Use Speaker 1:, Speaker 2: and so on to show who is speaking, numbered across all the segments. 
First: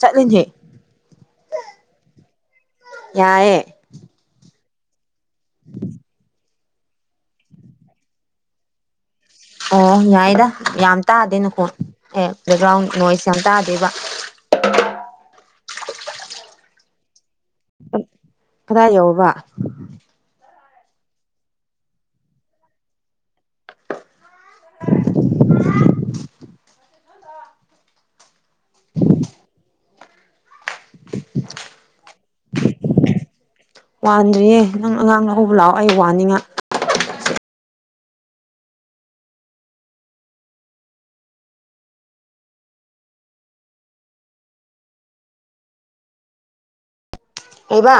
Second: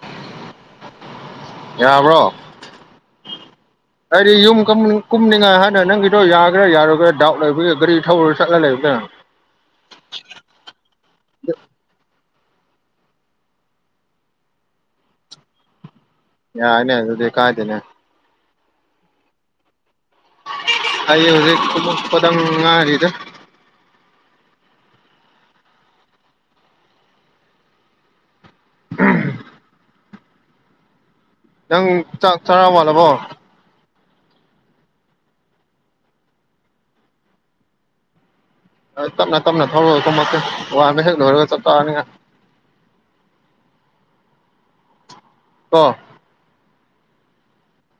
Speaker 1: ꯆꯠꯂꯤꯅꯦ
Speaker 2: ꯌꯥꯕ꯭ꯔꯣ
Speaker 1: ꯌꯥꯏꯌꯦ
Speaker 2: ꯑꯩꯗꯤ ꯌꯨꯝ ꯀꯨꯝꯅꯤꯡꯉꯥꯏ ꯍꯥꯏꯥꯟꯅ ꯅꯪꯒꯤꯗꯣ ꯈꯔ ꯌꯥꯔꯣꯏꯒꯔ ꯗꯥꯎꯠ ꯂꯩꯕꯒ ꯒꯥꯔꯤ ꯊꯧꯔꯨꯔꯒ ꯆꯠꯂ ꯂꯩꯕ ꯀꯅ
Speaker 1: ꯑꯣ ꯌꯥꯏꯗ ꯌꯥꯝ ꯇꯥꯗꯦ ꯅꯨꯈꯣꯟ ꯑꯦ ꯕꯦꯛꯒ꯭ꯔꯥꯎꯟ ꯅꯣꯏꯁ ꯌꯥꯝ ꯇꯥꯗꯦꯕ
Speaker 2: ꯌꯥꯅꯦ ꯑꯗꯨꯗꯤ ꯀꯥꯗꯦꯅꯦ
Speaker 1: ꯀꯗꯥꯏ ꯌꯎꯕ
Speaker 2: ꯑꯩ ꯍꯧꯖꯤꯛ ꯄꯗꯪꯔꯤꯗ
Speaker 1: [unintelligible] [unintelligible]
Speaker 2: ꯅꯪ ꯆꯥꯛ ꯆꯥꯔꯛ ꯆꯥꯔꯥ ꯋꯥꯟꯂꯕꯣ
Speaker 1: ꯋꯥꯟꯗ꯭ꯔꯤꯌꯦ ꯅꯪ ꯑꯉꯥꯡꯅ ꯂꯧꯕ ꯂꯥꯛꯑꯣ ꯑꯩ ꯋꯥꯅꯤꯉꯥꯏ
Speaker 2: ꯇꯞꯅ ꯇꯞꯅ ꯊꯧꯔꯒ ꯀꯨꯝꯃꯛꯀꯦ ꯋꯥꯟꯕ ꯍꯦꯛ ꯂꯣꯏꯔꯒ ꯆꯞ ꯆꯥꯔꯅꯤꯅ ꯑꯣ
Speaker 1: ꯀꯩꯕ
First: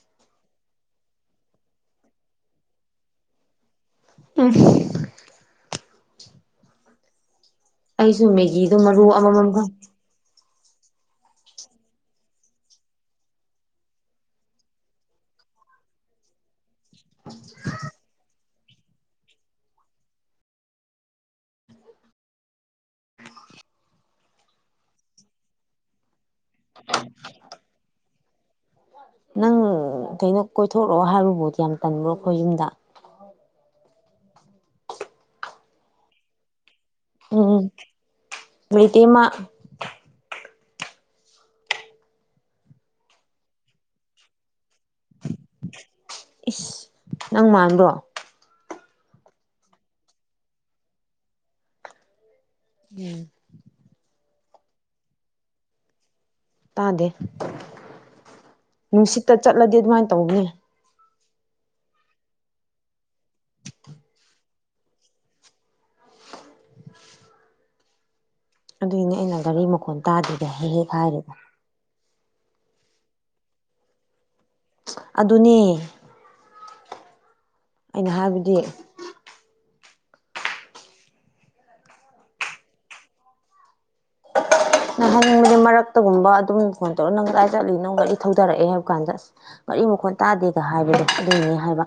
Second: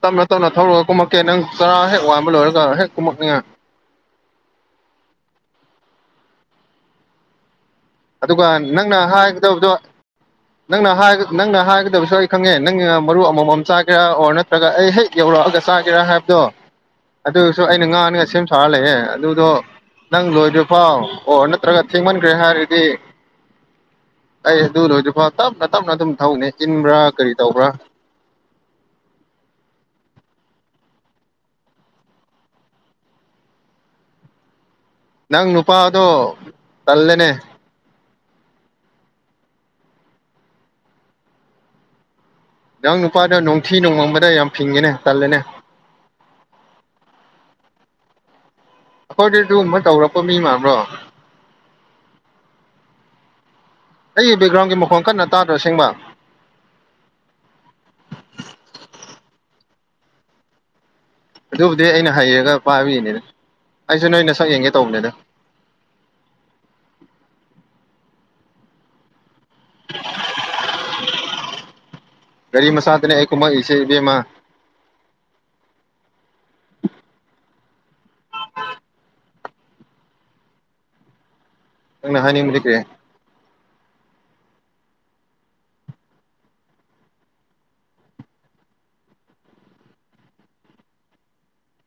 Speaker 2: ꯇꯞꯅ ꯇꯞꯅ ꯊꯧꯔꯒ ꯀꯨꯝꯃꯛꯀꯦ ꯅꯪ ꯆꯔꯥ ꯍꯦꯛ ꯋꯥꯡꯕ ꯂꯣꯏꯔꯒ ꯍꯦꯛ ꯀꯨꯝꯃꯛꯅꯤꯉꯥꯏ
Speaker 1: ꯎꯝ ꯑꯩꯁꯨ
Speaker 2: ꯑꯗꯨꯒ
Speaker 1: ꯃꯦꯒꯤꯗꯣ ꯃꯔꯨ
Speaker 2: ꯅꯪꯅ
Speaker 1: ꯑꯃꯃꯝꯒ
Speaker 2: ꯍꯥꯏꯒꯗꯕꯗꯣ ꯅꯪꯅ ꯅꯪꯅ ꯍꯥꯏꯒꯗꯕꯁꯨ ꯑꯩ ꯈꯪꯉꯦ ꯅꯪꯅ ꯃꯔꯨ ꯑꯃꯃꯝ ꯆꯥꯒꯦꯔꯥ ꯑꯣꯔ ꯅꯠꯇ꯭ꯔꯒ ꯑꯩ ꯍꯦꯛ ꯌꯧꯔꯛꯑꯒ ꯆꯥꯒꯦꯔꯥ ꯍꯥꯏꯕꯗꯣ ꯑꯗꯨꯁꯨ ꯑꯩꯅ ꯉꯥꯡꯅꯕ ꯁꯦꯝ ꯁꯥꯔ ꯂꯩꯑꯦ ꯑꯗꯨꯗꯣ ꯅꯪ ꯂꯣꯏꯗ꯭ꯔꯤꯐꯥꯎ ꯑꯣ ꯅꯠꯇ꯭ꯔꯒ ꯊꯦꯡꯃꯟꯈ꯭ꯔꯦ ꯍꯥꯏꯔꯤ ꯍ ꯑꯩ ꯑꯗꯨ ꯂꯣꯏꯗ꯭ꯐ ꯇꯞꯅ ꯇꯞꯅ ꯑꯗꯨꯝ ꯊꯧꯅꯦ ꯏꯟꯕ꯭ꯔꯥ ꯀꯔꯤ ꯇꯧꯕ꯭ꯔꯥ
Speaker 1: ꯅꯪ ꯀꯩꯅꯣ ꯀꯣꯏꯊꯣꯛꯛꯑꯣ ꯍꯥꯏꯔꯨꯕꯨꯗꯤ ꯌꯥꯝ ꯇꯟꯕ꯭ꯔꯣ ꯑꯩꯈꯣꯏ ꯌꯨꯝꯗ
Speaker 2: ꯅꯪ ꯅꯨꯄꯥꯗꯣ ꯇꯜꯂꯦꯅꯦ
Speaker 1: ꯇꯃ
Speaker 2: ꯅꯪ ꯅꯨꯄꯥꯗꯣ ꯅꯣꯡꯊꯤ ꯅꯣꯡꯃꯕꯗ ꯌꯥꯝ ꯐꯤꯡꯉꯦꯅꯦ ꯇꯜꯂꯦꯅꯦ
Speaker 1: ꯏꯁ ꯅꯪ ꯃꯥꯟꯕꯣ
Speaker 2: ꯑꯩꯈꯣꯏꯗꯤ ꯑꯗꯨꯨꯝꯕ ꯇꯧꯔꯛꯄ ꯃꯤ ꯃꯥꯟꯕ꯭ꯔꯣ
Speaker 1: ꯎꯝ
Speaker 2: ꯑꯩꯒꯤ ꯕꯦꯛꯒ꯭ꯔꯥꯎꯟꯒꯤ ꯃꯈꯣꯡꯣꯟ ꯀꯟꯅ ꯇꯥꯗ꯭ꯔꯣ ꯁꯦꯡꯕ
Speaker 1: ꯇꯥꯗꯦ ꯅꯨꯡꯁꯤꯠꯇ ꯆꯠꯂꯗꯤ ꯑꯗꯨꯃꯥꯏꯅ ꯇꯧꯕꯅꯦ
Speaker 2: ꯑꯗꯨꯕꯨꯗꯤ ꯑꯩꯅ ꯍꯩꯔꯒ ꯄꯥꯕꯤꯅꯦꯗ ꯑꯩꯁꯨ ꯅꯣꯏꯅ ꯁꯛ ꯌꯦꯡꯒꯦ ꯇꯧꯕꯅꯦꯗ
Speaker 1: ꯑꯗꯨꯏꯅꯦ ꯑꯩꯅ ꯒꯥꯔꯤ ꯃꯈꯣꯟꯜ ꯇꯥꯗꯣꯏꯗꯦ ꯍꯦꯛ ꯍꯦꯛ ꯍꯥꯏꯔꯦꯗ
Speaker 2: ꯒꯥꯔꯤ ꯃꯆꯥꯥꯗꯅꯦ ꯑꯩ ꯀꯨꯝꯃꯛ ꯏꯁꯦ ꯏꯕꯦꯝꯃ
Speaker 1: ꯑꯗꯨꯅꯦ ꯑꯩꯅ ꯍꯥꯏꯕꯗꯤ
Speaker 2: ꯅꯪꯅ ꯍꯥꯏꯅꯤꯡꯕ ꯂꯩꯒ꯭ꯔꯦ
Speaker 1: ꯅꯍꯪꯒꯤ ꯃꯔꯛꯇꯒꯨꯝꯕ ꯑꯗꯨꯝ ꯐꯣꯟ ꯇꯧꯔꯒ ꯅꯪ ꯀꯗꯥꯥꯏ ꯆꯠꯂꯤ ꯅꯪꯒ ꯑꯩ ꯊꯧꯗꯔꯛꯑꯦ ꯍꯥꯏꯕ ꯀꯥꯟꯗ ꯑꯁ ꯃꯔꯤ ꯃꯈꯣꯟ ꯇꯥꯗꯦꯒ ꯍꯥꯏꯕꯗꯣ ꯑꯗꯨꯅꯦ ꯍꯥꯏꯕ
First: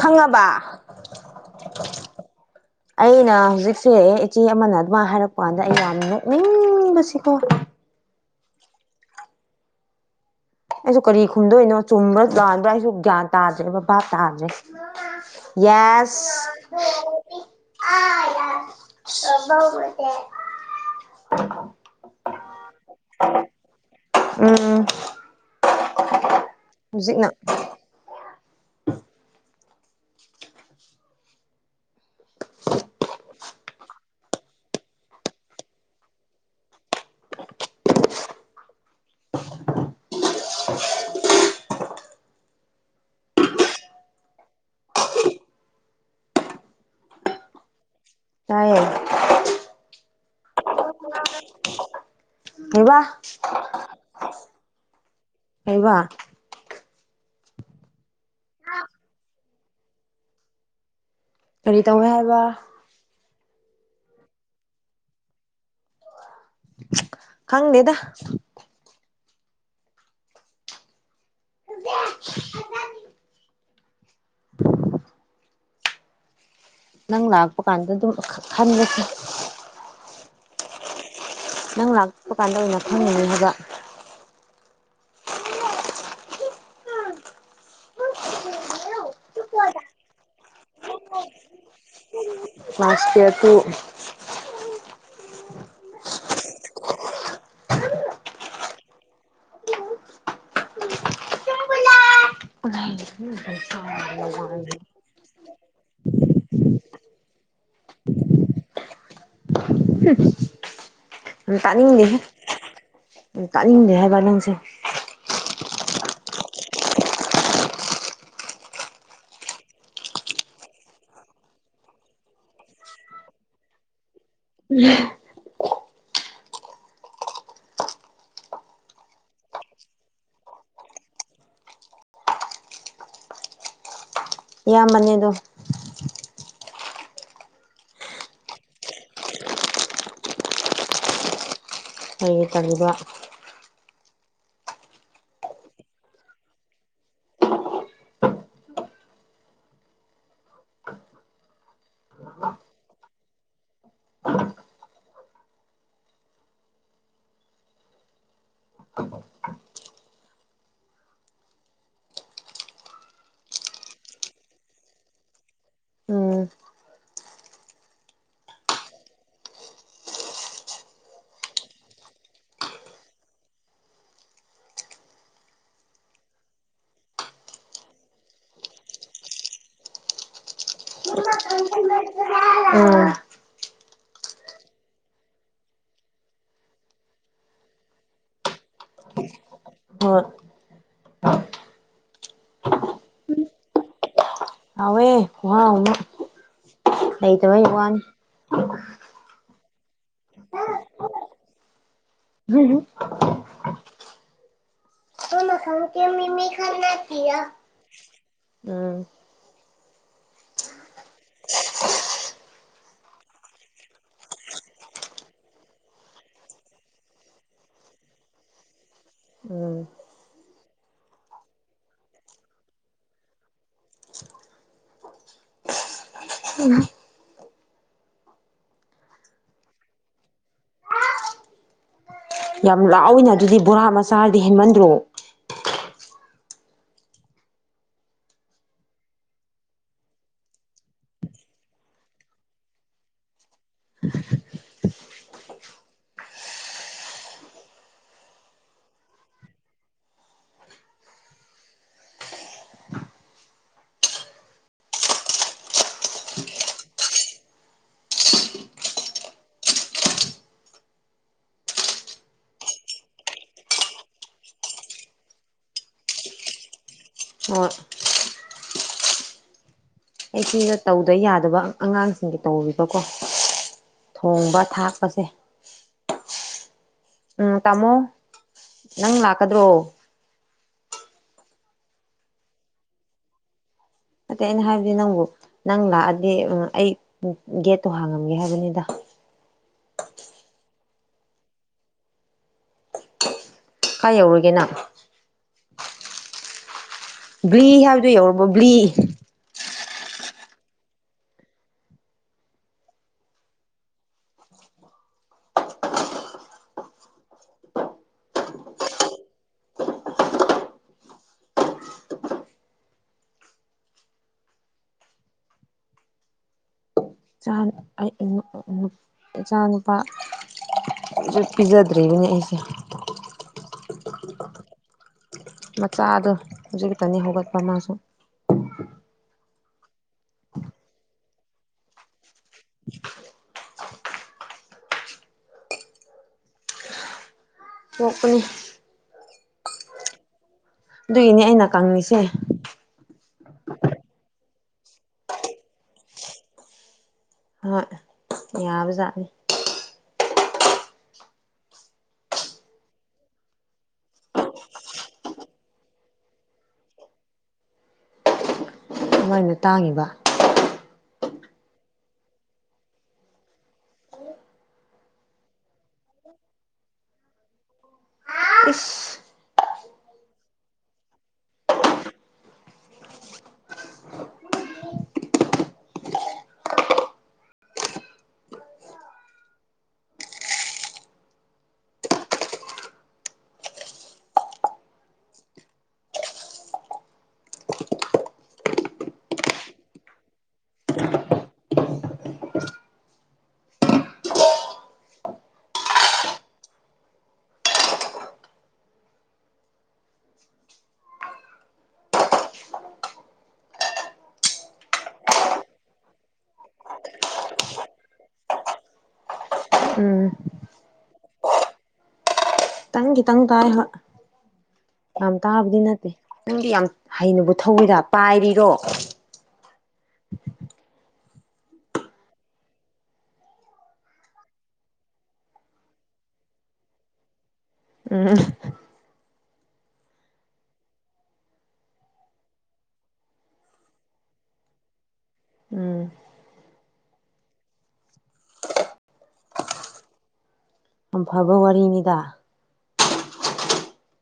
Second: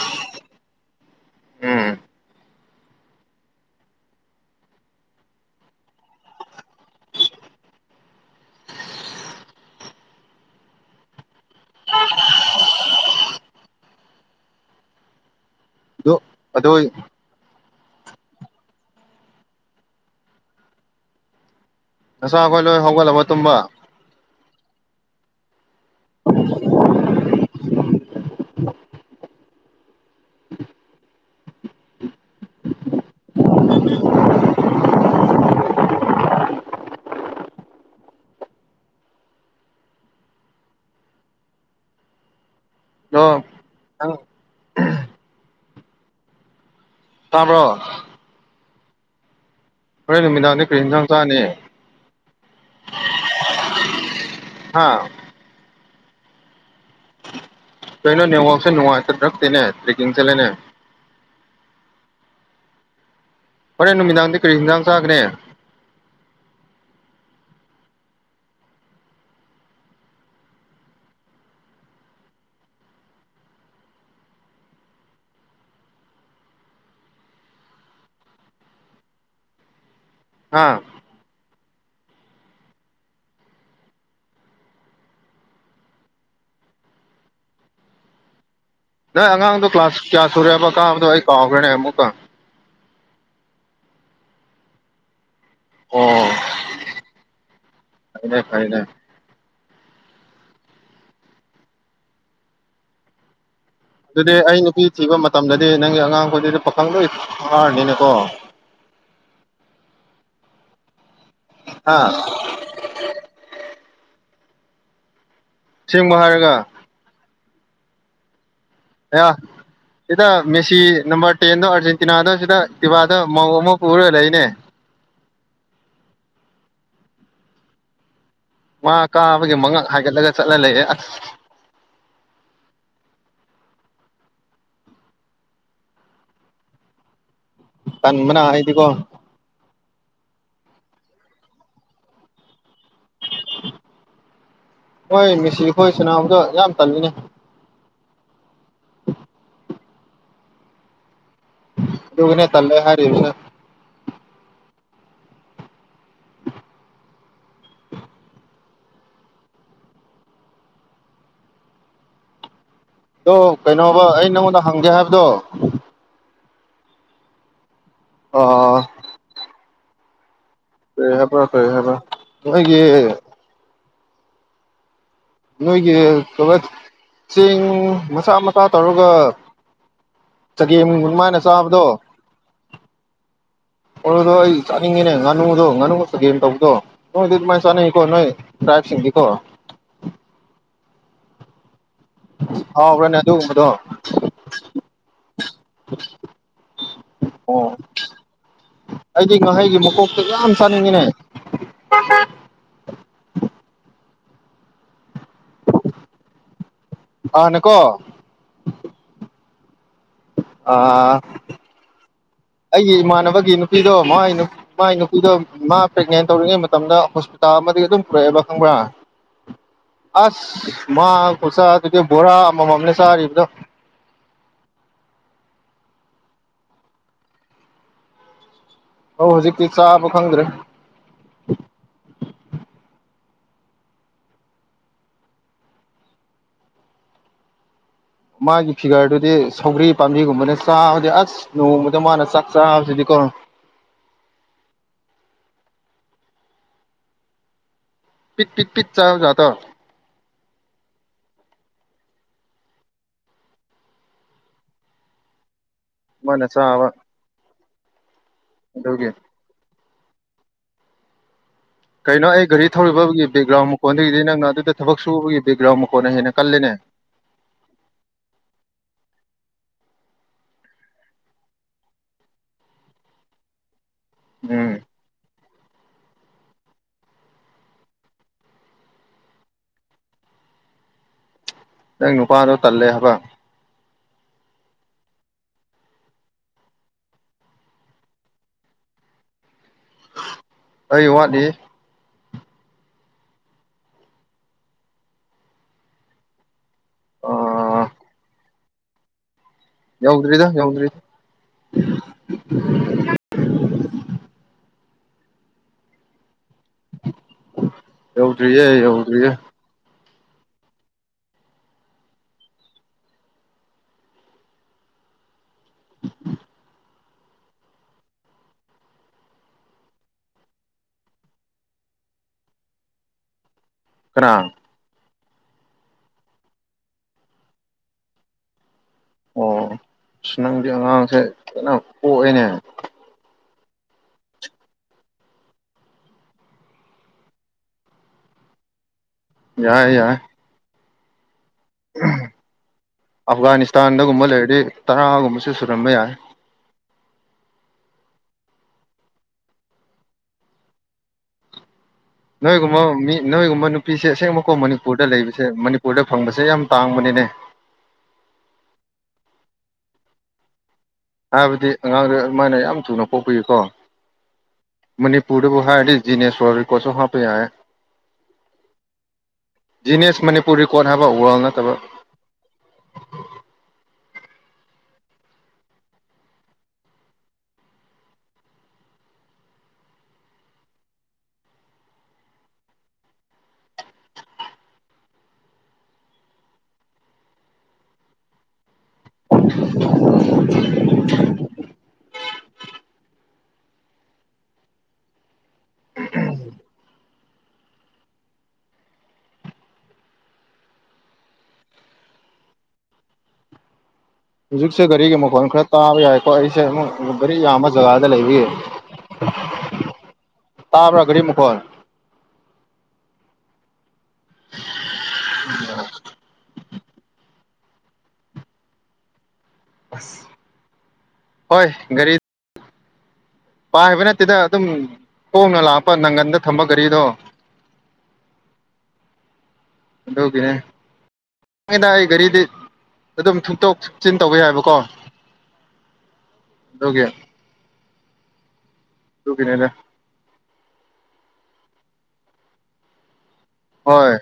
Speaker 1: ꯈꯪꯉꯕ
Speaker 2: ꯎꯝ
Speaker 1: ꯑꯩꯅ ꯍꯧꯖꯤꯛꯁꯦ ꯏꯆꯦ ꯑꯃꯅ ꯑꯗꯨꯃꯥꯏ ꯍꯥꯏꯔꯛꯄ ꯀꯥꯟꯗ ꯑꯩ ꯌꯥꯝ ꯅꯣꯛꯅꯤꯡꯕꯁꯤꯀꯣ ꯑꯩꯁꯨ ꯀꯔꯤ ꯈꯨꯝꯗꯣꯏꯅꯣ ꯆꯨꯝꯕ꯭ꯔꯥ ꯂꯥꯟꯕ꯭ꯔꯥ ꯑꯩꯁꯨ ꯒ꯭ꯌꯥꯟ ꯇꯥꯗ꯭ꯔꯦ ꯕꯕꯥ ꯇꯥꯗ꯭ꯔꯦ
Speaker 2: ꯑꯗꯨ ꯑꯗꯨ
Speaker 1: ꯌꯥꯁ ꯑ ꯌꯥꯦ [unintelligible]
Speaker 2: ꯅꯆꯥꯥ ꯈꯈꯣꯏ ꯂꯣꯏ ꯍꯧꯒꯠꯂꯕ ꯇꯨꯝꯕ
Speaker 1: ꯎꯝ ꯍꯧꯖꯤꯛꯅ
Speaker 2: [unintelligible]
Speaker 1: [unintelligible]
Speaker 2: [unintelligible]
Speaker 1: [unintelligible]
Speaker 2: ꯑꯣꯪ ꯇꯥꯕ꯭ꯔꯣ
Speaker 1: ꯇꯌꯦꯟ
Speaker 2: ꯍꯣꯔꯦꯟ ꯅꯨꯃꯤꯗꯥꯡꯅꯤ ꯀꯔꯤ ꯍꯟꯖꯥꯡ ꯆꯥꯅꯤ
Speaker 1: ꯏꯕꯥ
Speaker 2: ꯍꯥ
Speaker 1: ꯍꯕꯥ
Speaker 2: ꯀꯩꯅꯣ ꯅꯦꯠꯋꯥꯛꯁꯦ ꯅꯨꯡꯉꯥꯏꯇ꯭ꯔꯛꯇꯦꯅꯦ ꯇ꯭ꯔꯦꯛꯀꯤꯡ ꯆꯠꯂꯦꯅꯦ
Speaker 1: ꯀꯔꯤ ꯇꯧꯋꯦ ꯍꯥꯏꯕ
Speaker 2: ꯐꯣꯔꯦ ꯅꯨꯃꯤꯗꯥꯡꯗꯤ ꯀꯔꯤ ꯅꯨꯡꯗꯥꯡ ꯆꯥꯒꯦ
Speaker 1: ꯈꯪꯪꯗꯦꯗ [unintelligible] ꯅꯪ ꯂꯥꯛꯄ ꯀꯥꯟꯗ ꯑꯗꯨꯝ ꯈꯟꯂꯁꯤ
Speaker 2: ꯍꯥꯥ
Speaker 1: ꯅꯪ ꯂꯥꯛꯄ ꯀꯥꯟꯗ ꯑꯣꯏꯅ ꯈꯪꯉꯅꯤ ꯍꯥꯏꯕ
Speaker 2: ꯅꯪ ꯑꯉꯥꯡꯗꯣ ꯀ꯭ꯂꯥꯁ ꯀꯌꯥ ꯁꯨꯔꯦꯕ ꯀꯥꯕꯗꯣ ꯑꯩ ꯀꯥꯎꯈ꯭ꯔꯦꯅꯦ ꯑꯃꯨꯛꯀ
Speaker 1: ꯃꯥꯁꯀꯤꯌꯥ ꯇꯨ
Speaker 2: ꯑꯣ ꯐꯥꯏꯔꯦ ꯐꯥꯏꯔꯦ
Speaker 1: ꯌꯥꯝ ꯎ
Speaker 2: ꯑꯗꯨꯗꯤ ꯑꯩ ꯅꯨꯄꯤ ꯊꯤꯕ ꯃꯇꯝꯗꯗꯤ ꯅꯪꯒꯤ ꯑꯉꯥꯡꯈꯣꯏꯗꯗꯤ ꯄꯥꯈꯪꯗ ꯐꯥꯔꯅꯤꯅꯀꯣ
Speaker 1: [unintelligible] ꯑꯗꯨ
Speaker 2: ꯍꯥ
Speaker 1: ꯇꯥꯅꯤꯡꯗꯦ ꯇꯥꯅꯤꯡꯗꯦ ꯍꯥꯏꯕ ꯅꯪꯁꯦ
Speaker 2: ꯁꯦꯡꯕ ꯍꯥꯏꯔꯒ ꯌꯥ ꯁꯤꯗ ꯃꯦꯁꯤ ꯅꯝꯕꯔ ꯇꯦꯟꯗꯣ ꯑꯥꯔꯖꯦꯟꯇꯤꯅꯥꯗ ꯁꯤꯗ ꯇꯤꯕꯥꯗ ꯃꯧ ꯑꯃ ꯄꯨꯔꯒ ꯂꯩꯅꯦ
Speaker 1: ꯎꯝ
Speaker 2: ꯉ ꯀꯥꯕꯒꯤ ꯃꯉꯛ ꯍꯥꯏꯒꯠꯂꯒ ꯆꯠꯂ ꯂꯩꯌꯦꯦ ꯑꯁ
Speaker 1: ꯏꯌꯥꯝꯕꯅꯦ ꯑꯗꯣ
Speaker 2: ꯇꯟꯕꯅ ꯍꯥꯏꯗꯤꯀꯣ
Speaker 1: ꯀꯔꯤ ꯇꯧꯕ
Speaker 2: ꯍꯣꯏ ꯃꯤꯦꯁꯤ ꯍꯈꯣꯏ ꯁꯅꯥꯎꯝꯗꯣ ꯌꯥꯝ ꯇꯜꯂꯤꯅꯦ ꯂꯗꯨꯒꯅ ꯇꯂ ꯍꯥꯏꯔꯁ ꯑꯣ ꯀꯩꯅꯣꯕ ꯑꯩ ꯅꯪꯉꯣꯟꯗ ꯍꯪꯒꯦ ꯍꯥꯏꯕꯗꯣ
Speaker 1: ꯎꯝ
Speaker 2: ꯑꯣ ꯐꯔꯦ ꯍꯥꯏꯕ꯭ꯔꯣ ꯐꯔꯦ ꯍꯥꯏꯕ꯭ꯔ ꯅꯣꯏꯒꯤ ꯅꯣꯏꯒꯤ ꯀ ꯆꯦꯡ ꯃꯆꯥ ꯃꯁꯆꯥ ꯇꯧꯔꯒ ꯆꯒꯦꯝ ꯑꯗꯨꯃꯥꯏꯅ ꯆꯥꯕꯗꯣ
Speaker 1: ꯎꯝ
Speaker 2: ꯑꯣꯗꯣ ꯑꯩ ꯆꯥꯠꯅꯤꯡꯉꯦꯅꯦ ꯉꯥꯅꯨꯗꯣ ꯉꯥꯅꯨ ꯆꯒꯦꯝ ꯇꯧꯕꯗꯣ ꯅꯨꯡ ꯑꯗꯨ ꯃꯥꯏꯁꯅ ꯀꯣ ꯅꯣꯏ ꯗ꯭ꯔꯥꯏꯞꯁꯤꯡꯗꯤ ꯀꯣ
Speaker 1: ꯍꯣꯏ
Speaker 2: ꯍꯥꯎꯕ꯭ꯔꯅꯦ ꯑꯗꯨꯒꯨꯝꯕꯗꯣ
Speaker 1: ꯍꯥꯎꯋꯦ ꯂꯩꯇꯕ ꯏ
Speaker 2: ꯑꯣ
Speaker 1: ꯋꯥꯅꯤ
Speaker 2: ꯑꯩꯗꯤ ꯉꯍꯩꯒꯤ ꯃꯀꯣꯛꯇ ꯌꯥꯝ ꯆꯥꯅꯤꯡꯉꯤꯅꯦ
Speaker 1: ꯎ ꯍꯅ ꯁꯪ ꯀ ꯃꯤꯃꯤ ꯈꯥꯟꯅ
Speaker 2: ꯑꯅꯦꯀꯣ
Speaker 1: ꯎꯝ
Speaker 2: ꯑ ꯑꯩꯒꯤ ꯏꯃꯥꯟꯅꯕꯒꯤ ꯅꯨꯄꯤꯗꯣ ꯃꯥꯥꯏꯅꯨ ꯃꯥꯏ ꯅꯨꯄꯤꯗꯣ ꯃꯥ ꯄ꯭ꯔꯦꯒꯅꯦꯟ ꯇꯧꯔꯤꯉꯩ ꯃꯇꯝꯗ ꯍꯣꯁꯄꯤꯇꯥꯜ ꯑꯃꯗꯤꯗꯒꯤ ꯑꯗꯨꯝ ꯄꯨꯔꯛꯑꯦꯕ ꯈꯪꯕ꯭ꯔꯥ
Speaker 1: ꯎꯝ
Speaker 2: ꯑꯁ ꯃꯥꯆꯥꯥ ꯑꯗꯨꯗꯤ ꯕꯣꯔꯥ ꯑꯃꯃꯝꯅ ꯆꯥꯔꯤꯕꯗꯣ ꯑ ꯍꯧꯖꯤꯛꯇꯤ ꯆꯥꯕ ꯈꯪꯗ꯭ꯔꯦ
Speaker 1: ꯌꯥꯝ ꯂꯥꯎꯏꯅ ꯑꯗꯨꯗꯤ ꯕꯣꯔꯥ ꯃꯆꯥꯔꯗꯤ ꯍꯦꯟꯃꯟꯗ꯭ꯔꯣ
Speaker 2: ꯃꯥꯒꯤ ꯐꯤꯒꯔꯗꯨꯗꯤ ꯁꯧꯒ꯭ꯔꯤ ꯄꯥꯝꯕꯤꯒꯨꯝꯕꯅꯦ ꯆꯥꯕꯗꯤ ꯑꯁ ꯅ ꯃꯗ ꯃꯥꯅꯁ ꯆꯥꯛꯆꯥꯗꯤ ꯄꯤꯛ ꯄꯤꯛ ꯄꯤꯛ ꯆꯥ ꯇꯣ ꯃꯅꯦ ꯆꯕ ꯒꯦ ꯀꯩꯅꯣ ꯑꯩ ꯒꯥꯔꯤ ꯊꯧꯔꯤꯕꯒꯤ ꯦꯛꯒ꯭ꯔꯥꯎꯟ ꯃꯈꯀꯣꯟꯗꯨꯗꯒꯤꯗꯤ ꯅꯪꯅ ꯑꯗꯨꯗ ꯊꯕꯛ ꯁꯨꯕꯒꯤ ꯕꯦꯛꯒ꯭ꯔꯥꯎꯟ ꯃꯈꯀꯣꯟꯅ ꯍꯦꯟꯅ ꯀꯜꯂꯤꯅꯦ
Speaker 1: ꯑꯣ ꯑꯩꯈꯣꯏꯅ ꯇꯧꯗ ꯌꯥꯗꯕ ꯑꯉꯥꯡꯁꯤꯡꯒꯤ ꯇꯧꯔꯤꯕꯀꯣ ꯊꯣꯡꯕ
Speaker 2: ꯎꯝ
Speaker 1: ꯊꯥꯛꯄꯁꯦ ꯎꯝ ꯇꯥꯃꯣ ꯅꯪ ꯂꯥꯛꯀꯗ꯭ꯔꯣ
Speaker 2: ꯅꯪ ꯅꯨꯄꯥꯗꯣ ꯇꯜꯂꯦ ꯍꯥꯏꯕ
Speaker 1: ꯑꯇꯩ ꯑꯩꯅ ꯍꯥꯏꯕꯗꯤ ꯅꯪꯕꯨ ꯅꯪ ꯂꯥꯛꯑꯗꯤ ꯑꯩ ꯒꯦꯠꯇꯣ ꯍꯥꯡꯉꯝꯒꯦ ꯍꯥꯏꯕꯅꯤꯗ
Speaker 2: ꯑꯩ ꯋꯥꯠꯂꯤ
Speaker 1: ꯀꯥꯏ ꯌꯧꯔꯨꯒꯦꯅ ꯕ꯭ꯂꯤ
Speaker 2: ꯑꯥ
Speaker 1: ꯍꯥꯏꯕꯗꯨꯣ ꯌꯧꯔꯕꯣ ꯕ꯭ꯂꯤ
Speaker 2: ꯌꯎꯗꯔꯤꯗ ꯌꯎꯗ꯭ꯔꯤ ꯌꯎꯗ꯭ꯔꯤꯌꯦ ꯌꯎꯗ꯭ꯔꯤꯌꯦ ꯎꯝ ꯎꯝ
Speaker 1: ꯆꯥ ꯑꯩ ꯏꯆꯥ ꯅꯨꯄꯥ ꯄꯤꯖꯗ꯭ꯔꯤꯕꯅꯤ ꯑꯩꯁꯦ
Speaker 2: ꯀꯥꯡ
Speaker 1: ꯃꯆꯥꯗꯣ ꯍꯧꯖꯤꯛꯛꯇꯅꯤ ꯍꯧꯒꯠꯄ ꯃꯥꯁꯨ
Speaker 2: ꯑꯣ ꯁ ꯅꯪꯗꯤ ꯑꯉꯥꯡꯁꯦ ꯀꯅ ꯄꯣꯛꯏꯅꯦ
Speaker 1: ꯑꯣꯛꯄꯅꯤ
Speaker 2: ꯌꯥꯏ ꯌꯥꯏ
Speaker 1: ꯑꯗꯨꯏꯅꯦ ꯑꯩꯅ ꯀꯪꯉꯁꯦ
Speaker 2: ꯑꯐꯒꯥꯅꯤꯁꯇꯥꯟꯗꯒꯨꯝꯕ ꯂꯩꯔꯗꯤ ꯇꯔꯥꯒꯨꯝꯕꯁꯨ ꯁꯨꯔꯝꯕ ꯌꯥꯏ
Speaker 1: ꯍꯣꯏ ꯌꯥꯕꯖꯥꯠꯅꯤ
Speaker 2: ꯅꯣꯏꯒꯨꯝꯕ ꯃꯤ ꯅꯣꯏꯒꯨꯝꯕ ꯅꯨꯄꯤꯁꯦ ꯑꯁꯦꯡꯕꯀꯣ ꯃꯅꯤꯄꯨꯔꯗ ꯂꯩꯕꯁꯦ ꯃꯅꯤꯄꯨꯔꯗ ꯐꯪꯕꯁꯦ ꯌꯥꯝ ꯇꯥꯡꯕꯅꯤꯅꯦ
Speaker 1: ꯃꯣꯏꯅ ꯇꯥꯡꯉꯤꯕ
Speaker 2: ꯍꯥꯏꯕꯗꯤ ꯑꯉꯥꯡꯗ ꯑꯗꯨꯃꯥꯏꯅ ꯌꯥꯝ ꯊꯨꯅ ꯄꯣꯛꯄꯤꯌꯀꯣ ꯃꯅꯤꯄꯨꯔꯗꯕꯨ ꯍꯥꯏꯗꯤ ꯖꯤꯅꯦꯁꯣꯔꯔꯤꯀꯣꯁꯨ ꯍꯥꯞꯄ ꯌꯥꯦ
Speaker 1: ꯏꯁꯐ
Speaker 2: ꯖꯤꯅꯤꯌꯁ ꯃꯅꯤꯄꯨꯔ ꯔꯦꯀꯣꯔꯠ ꯍꯥꯏꯕ ꯋꯥꯔꯜ ꯅꯠꯇꯕ [unintelligible] ꯎꯝ ꯍꯧꯖꯤꯛꯁꯦ ꯒꯥꯔꯤꯒꯤ ꯃꯈꯣꯟꯜ ꯈꯔ ꯇꯥꯕ ꯌꯥꯏꯀꯣ ꯑꯩꯁꯦ ꯑꯃꯨꯛ ꯒꯥꯔꯤ ꯌꯥꯝꯕ ꯖꯒꯥꯗ ꯂꯩꯕꯤꯌꯦ
Speaker 1: ꯎꯝ
Speaker 2: ꯇꯥꯕ꯭ꯔꯒꯔꯤ ꯃꯈꯀꯔ
Speaker 1: ꯈꯤꯇꯪ ꯈꯤꯇꯪ ꯇꯥꯏꯕ ꯌꯥꯝ ꯇꯥꯕꯗꯤ ꯅꯠꯇꯦ ꯅꯪꯗꯤ ꯌꯥꯝ ꯍꯩꯅꯕꯨ ꯊꯧꯋꯤꯔ ꯄꯥꯏꯔꯤꯔꯣ
Speaker 2: ꯍꯣꯏ ꯔꯤ ꯄꯥꯏ ꯍꯥꯏꯕ ꯅꯠꯇꯦꯗ ꯑꯗꯨꯝ ꯀꯣꯡꯅ ꯂꯥꯛꯄ ꯅꯪꯒꯟꯗ ꯊꯝꯕ ꯒꯥꯔꯤꯗꯣ
Speaker 1: ꯎꯝ
Speaker 2: ꯍꯀꯦ ꯅꯪꯉꯅ ꯑꯩ ꯒꯥꯔꯤꯗꯤ ꯑꯗꯨꯝ ꯊꯨꯇꯣꯛ ꯊꯆꯤꯟ ꯇꯧꯕ ꯍꯥꯏꯏꯕꯀꯣ
Speaker 1: ꯎꯝ
Speaker 2: ꯗꯒꯦ ꯇ ꯀꯅꯦꯗ
Speaker 1: ꯑꯝꯐꯕ ꯋꯥꯔꯤꯅꯤꯗ
Speaker 2: ꯍꯣꯏ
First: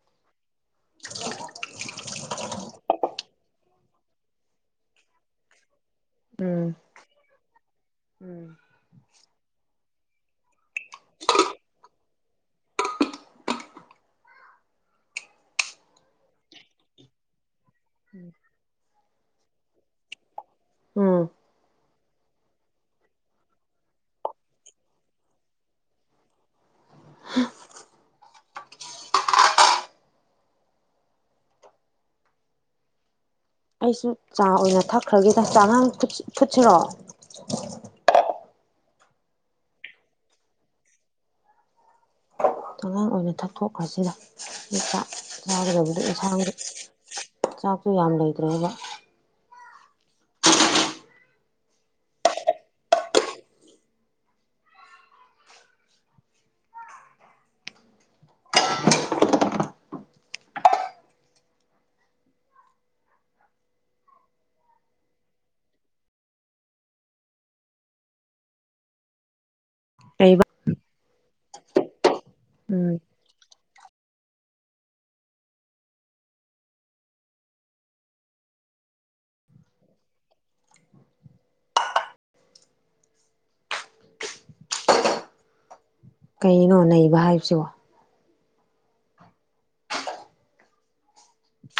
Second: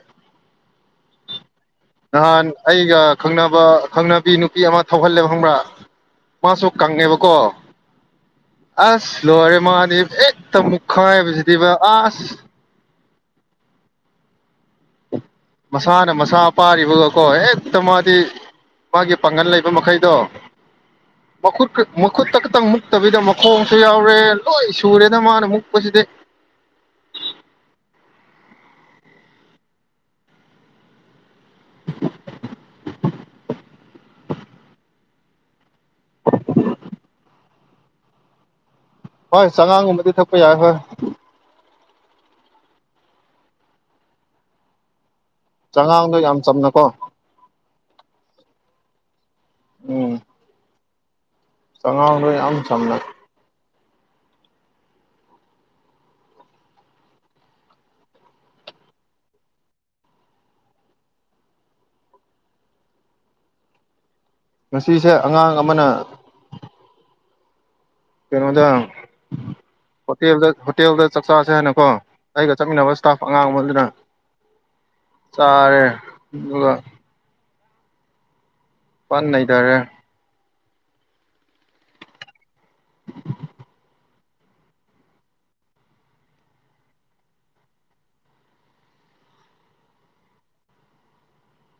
Speaker 2: ꯅꯍꯥꯟ ꯑꯩꯒ ꯈꯪꯅꯕ ꯈꯪꯅꯕꯤ ꯅꯨꯄꯤ ꯑꯃ ꯊꯧꯍꯜꯂꯦꯕ ꯈꯪꯕ꯭ꯔꯥ ꯃꯥꯁꯨ
Speaker 1: ꯎꯝ
Speaker 2: ꯀꯪꯉꯦꯕꯀꯣ
Speaker 1: ꯎꯝ
Speaker 2: ꯑꯁ ꯂꯣꯏꯔꯦ ꯃꯥꯅꯦ ꯍꯦꯛꯇ ꯑꯃꯨꯛ ꯈꯥꯏꯕꯁꯤꯗꯤꯕ ꯑꯁ ꯃꯁꯥꯅ ꯃꯁꯥ ꯄꯥꯔꯤꯕꯒꯀꯣ ꯍꯦꯛꯇ ꯃꯥꯗꯤ ꯃꯥꯒꯤ ꯄꯥꯡꯒꯜ ꯂꯩꯕ ꯃꯈꯩꯗꯣ
Speaker 1: ꯎꯝ
Speaker 2: ꯃꯈꯨꯠ ꯃꯈꯨꯠꯇ ꯈꯛꯇꯪ ꯃꯨꯛꯇꯕꯤꯗ ꯃꯈꯣꯡꯁꯨ ꯌꯥꯎꯔꯦ ꯂꯣꯏ ꯁꯨꯔꯦꯗ ꯃꯥꯅ ꯃꯨꯛꯄꯁꯤꯗꯤ
Speaker 1: ꯑꯩꯁꯨ ꯆꯥ ꯑꯣꯏꯅ ꯊꯛꯈ꯭ꯔꯒꯦꯗ ꯆꯥꯉꯥꯡ ꯐꯨꯠꯁꯤꯔꯣꯑꯣ
Speaker 2: ꯍꯣꯏ ꯆꯉꯥꯡꯒꯨꯝꯕꯗꯤ ꯊꯛꯄ ꯌꯥꯏ ꯍꯣꯏ
Speaker 1: ꯑꯉꯥꯡ ꯑꯣꯏꯅ ꯊꯛꯊꯣꯛꯈ꯭ꯔꯁꯤꯗꯇꯥꯛ ꯌꯥꯥꯗ꯭ꯔꯕꯗꯨ
Speaker 2: ꯆꯉꯥꯡꯗꯣ ꯌꯥꯝ
Speaker 1: ꯌꯦꯟꯁꯥꯡꯗꯨ
Speaker 2: ꯆꯝꯅꯀꯣ
Speaker 1: ꯆꯥꯛꯁꯨ ꯌꯥꯝ ꯂꯩꯈ꯭ꯔꯦꯕ
Speaker 2: ꯎꯝ ꯑꯉꯥꯡꯗꯣꯏ ꯌꯥꯝ ꯁꯝꯅ ꯉꯁꯤꯁꯦ ꯑꯉꯥꯡ ꯑꯃꯅ ꯀꯩꯅꯣꯗ ꯍꯣꯇ
Speaker 1: ꯂꯩꯕ
Speaker 2: ꯍꯣꯇꯦꯜꯗ ꯆꯥꯛ ꯆꯥꯁꯦ ꯍꯥꯏꯥꯟꯅꯀꯣ ꯑꯩꯒ ꯆꯠꯃꯤꯟꯅꯕ
Speaker 1: ꯎꯝ
Speaker 2: ꯏꯁꯇꯥꯐ ꯑꯉꯥꯡ ꯑꯃꯗꯨꯅ ꯆꯔꯦ ꯑꯗꯨꯒ ꯄꯥꯟ ꯅꯩꯊꯔꯦ
Speaker 1: ꯀꯩꯅꯣ ꯅꯩꯕ ꯍꯥꯏꯕꯁꯤꯕꯣ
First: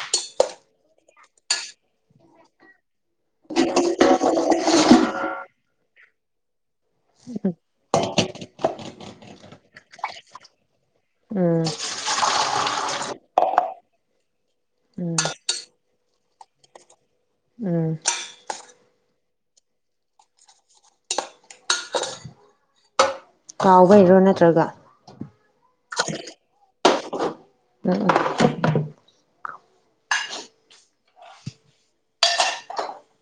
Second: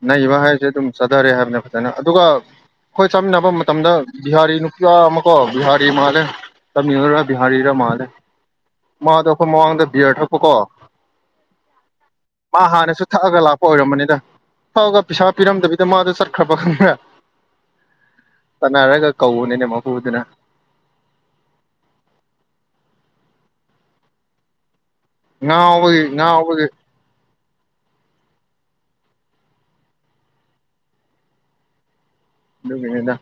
Speaker 2: ꯅꯩꯕ ꯍꯥꯏꯁꯦ ꯑꯗꯨꯝ ꯆꯥꯊꯔꯦ ꯍꯥꯏꯕꯅꯦ ꯐꯖꯅ ꯑꯗꯨꯒ ꯑꯩꯈꯣꯏ ꯆꯥꯃꯤꯟꯅꯕ ꯃꯇꯝꯗ ꯕꯤꯍꯥꯔꯤ ꯅꯨꯄꯤꯌꯥ ꯑꯃ ꯀꯣ ꯕꯤꯍꯥꯔꯤ ꯃꯥꯜꯂꯦ ꯇꯝꯃꯤ ꯕꯤꯍꯥꯔꯥ ꯃꯥꯜꯂꯦ ꯃꯥꯗꯣ ꯑꯩꯈꯣꯏ ꯃꯃꯥꯡꯗ ꯕꯤꯌꯔ ꯊꯛꯄꯀꯣ
Speaker 1: ꯎꯝ
Speaker 2: ꯃꯥ ꯍꯥꯟꯅꯁꯨ ꯊꯛꯑꯒ ꯂꯥꯛꯄ ꯑꯣꯏꯔꯝꯕꯅꯤꯗ ꯐꯥꯎꯒ
Speaker 1: ꯎꯝ
Speaker 2: ꯄꯩꯁꯥ ꯄꯤꯔꯝꯗꯕꯤꯗ ꯃꯥꯗꯣ ꯆꯠꯈ꯭ꯔꯕ ꯈꯪꯗ꯭ꯔꯦ
Speaker 1: ꯎꯝ
Speaker 2: ꯆꯥꯟꯅꯔꯒ ꯀꯎꯅꯤꯅꯦ ꯃꯄꯨꯗꯨꯅ
Speaker 1: ꯀꯥꯎꯕ ꯍꯩꯔꯣ ꯅꯠꯇ꯭ꯔꯒ
Speaker 2: ꯉꯅꯥꯎꯕꯒꯤ ꯉꯅꯥꯎꯕꯒꯤ
Speaker 1: ꯎꯝ ꯎꯝ
Speaker 2: ꯑꯗꯨꯒꯗ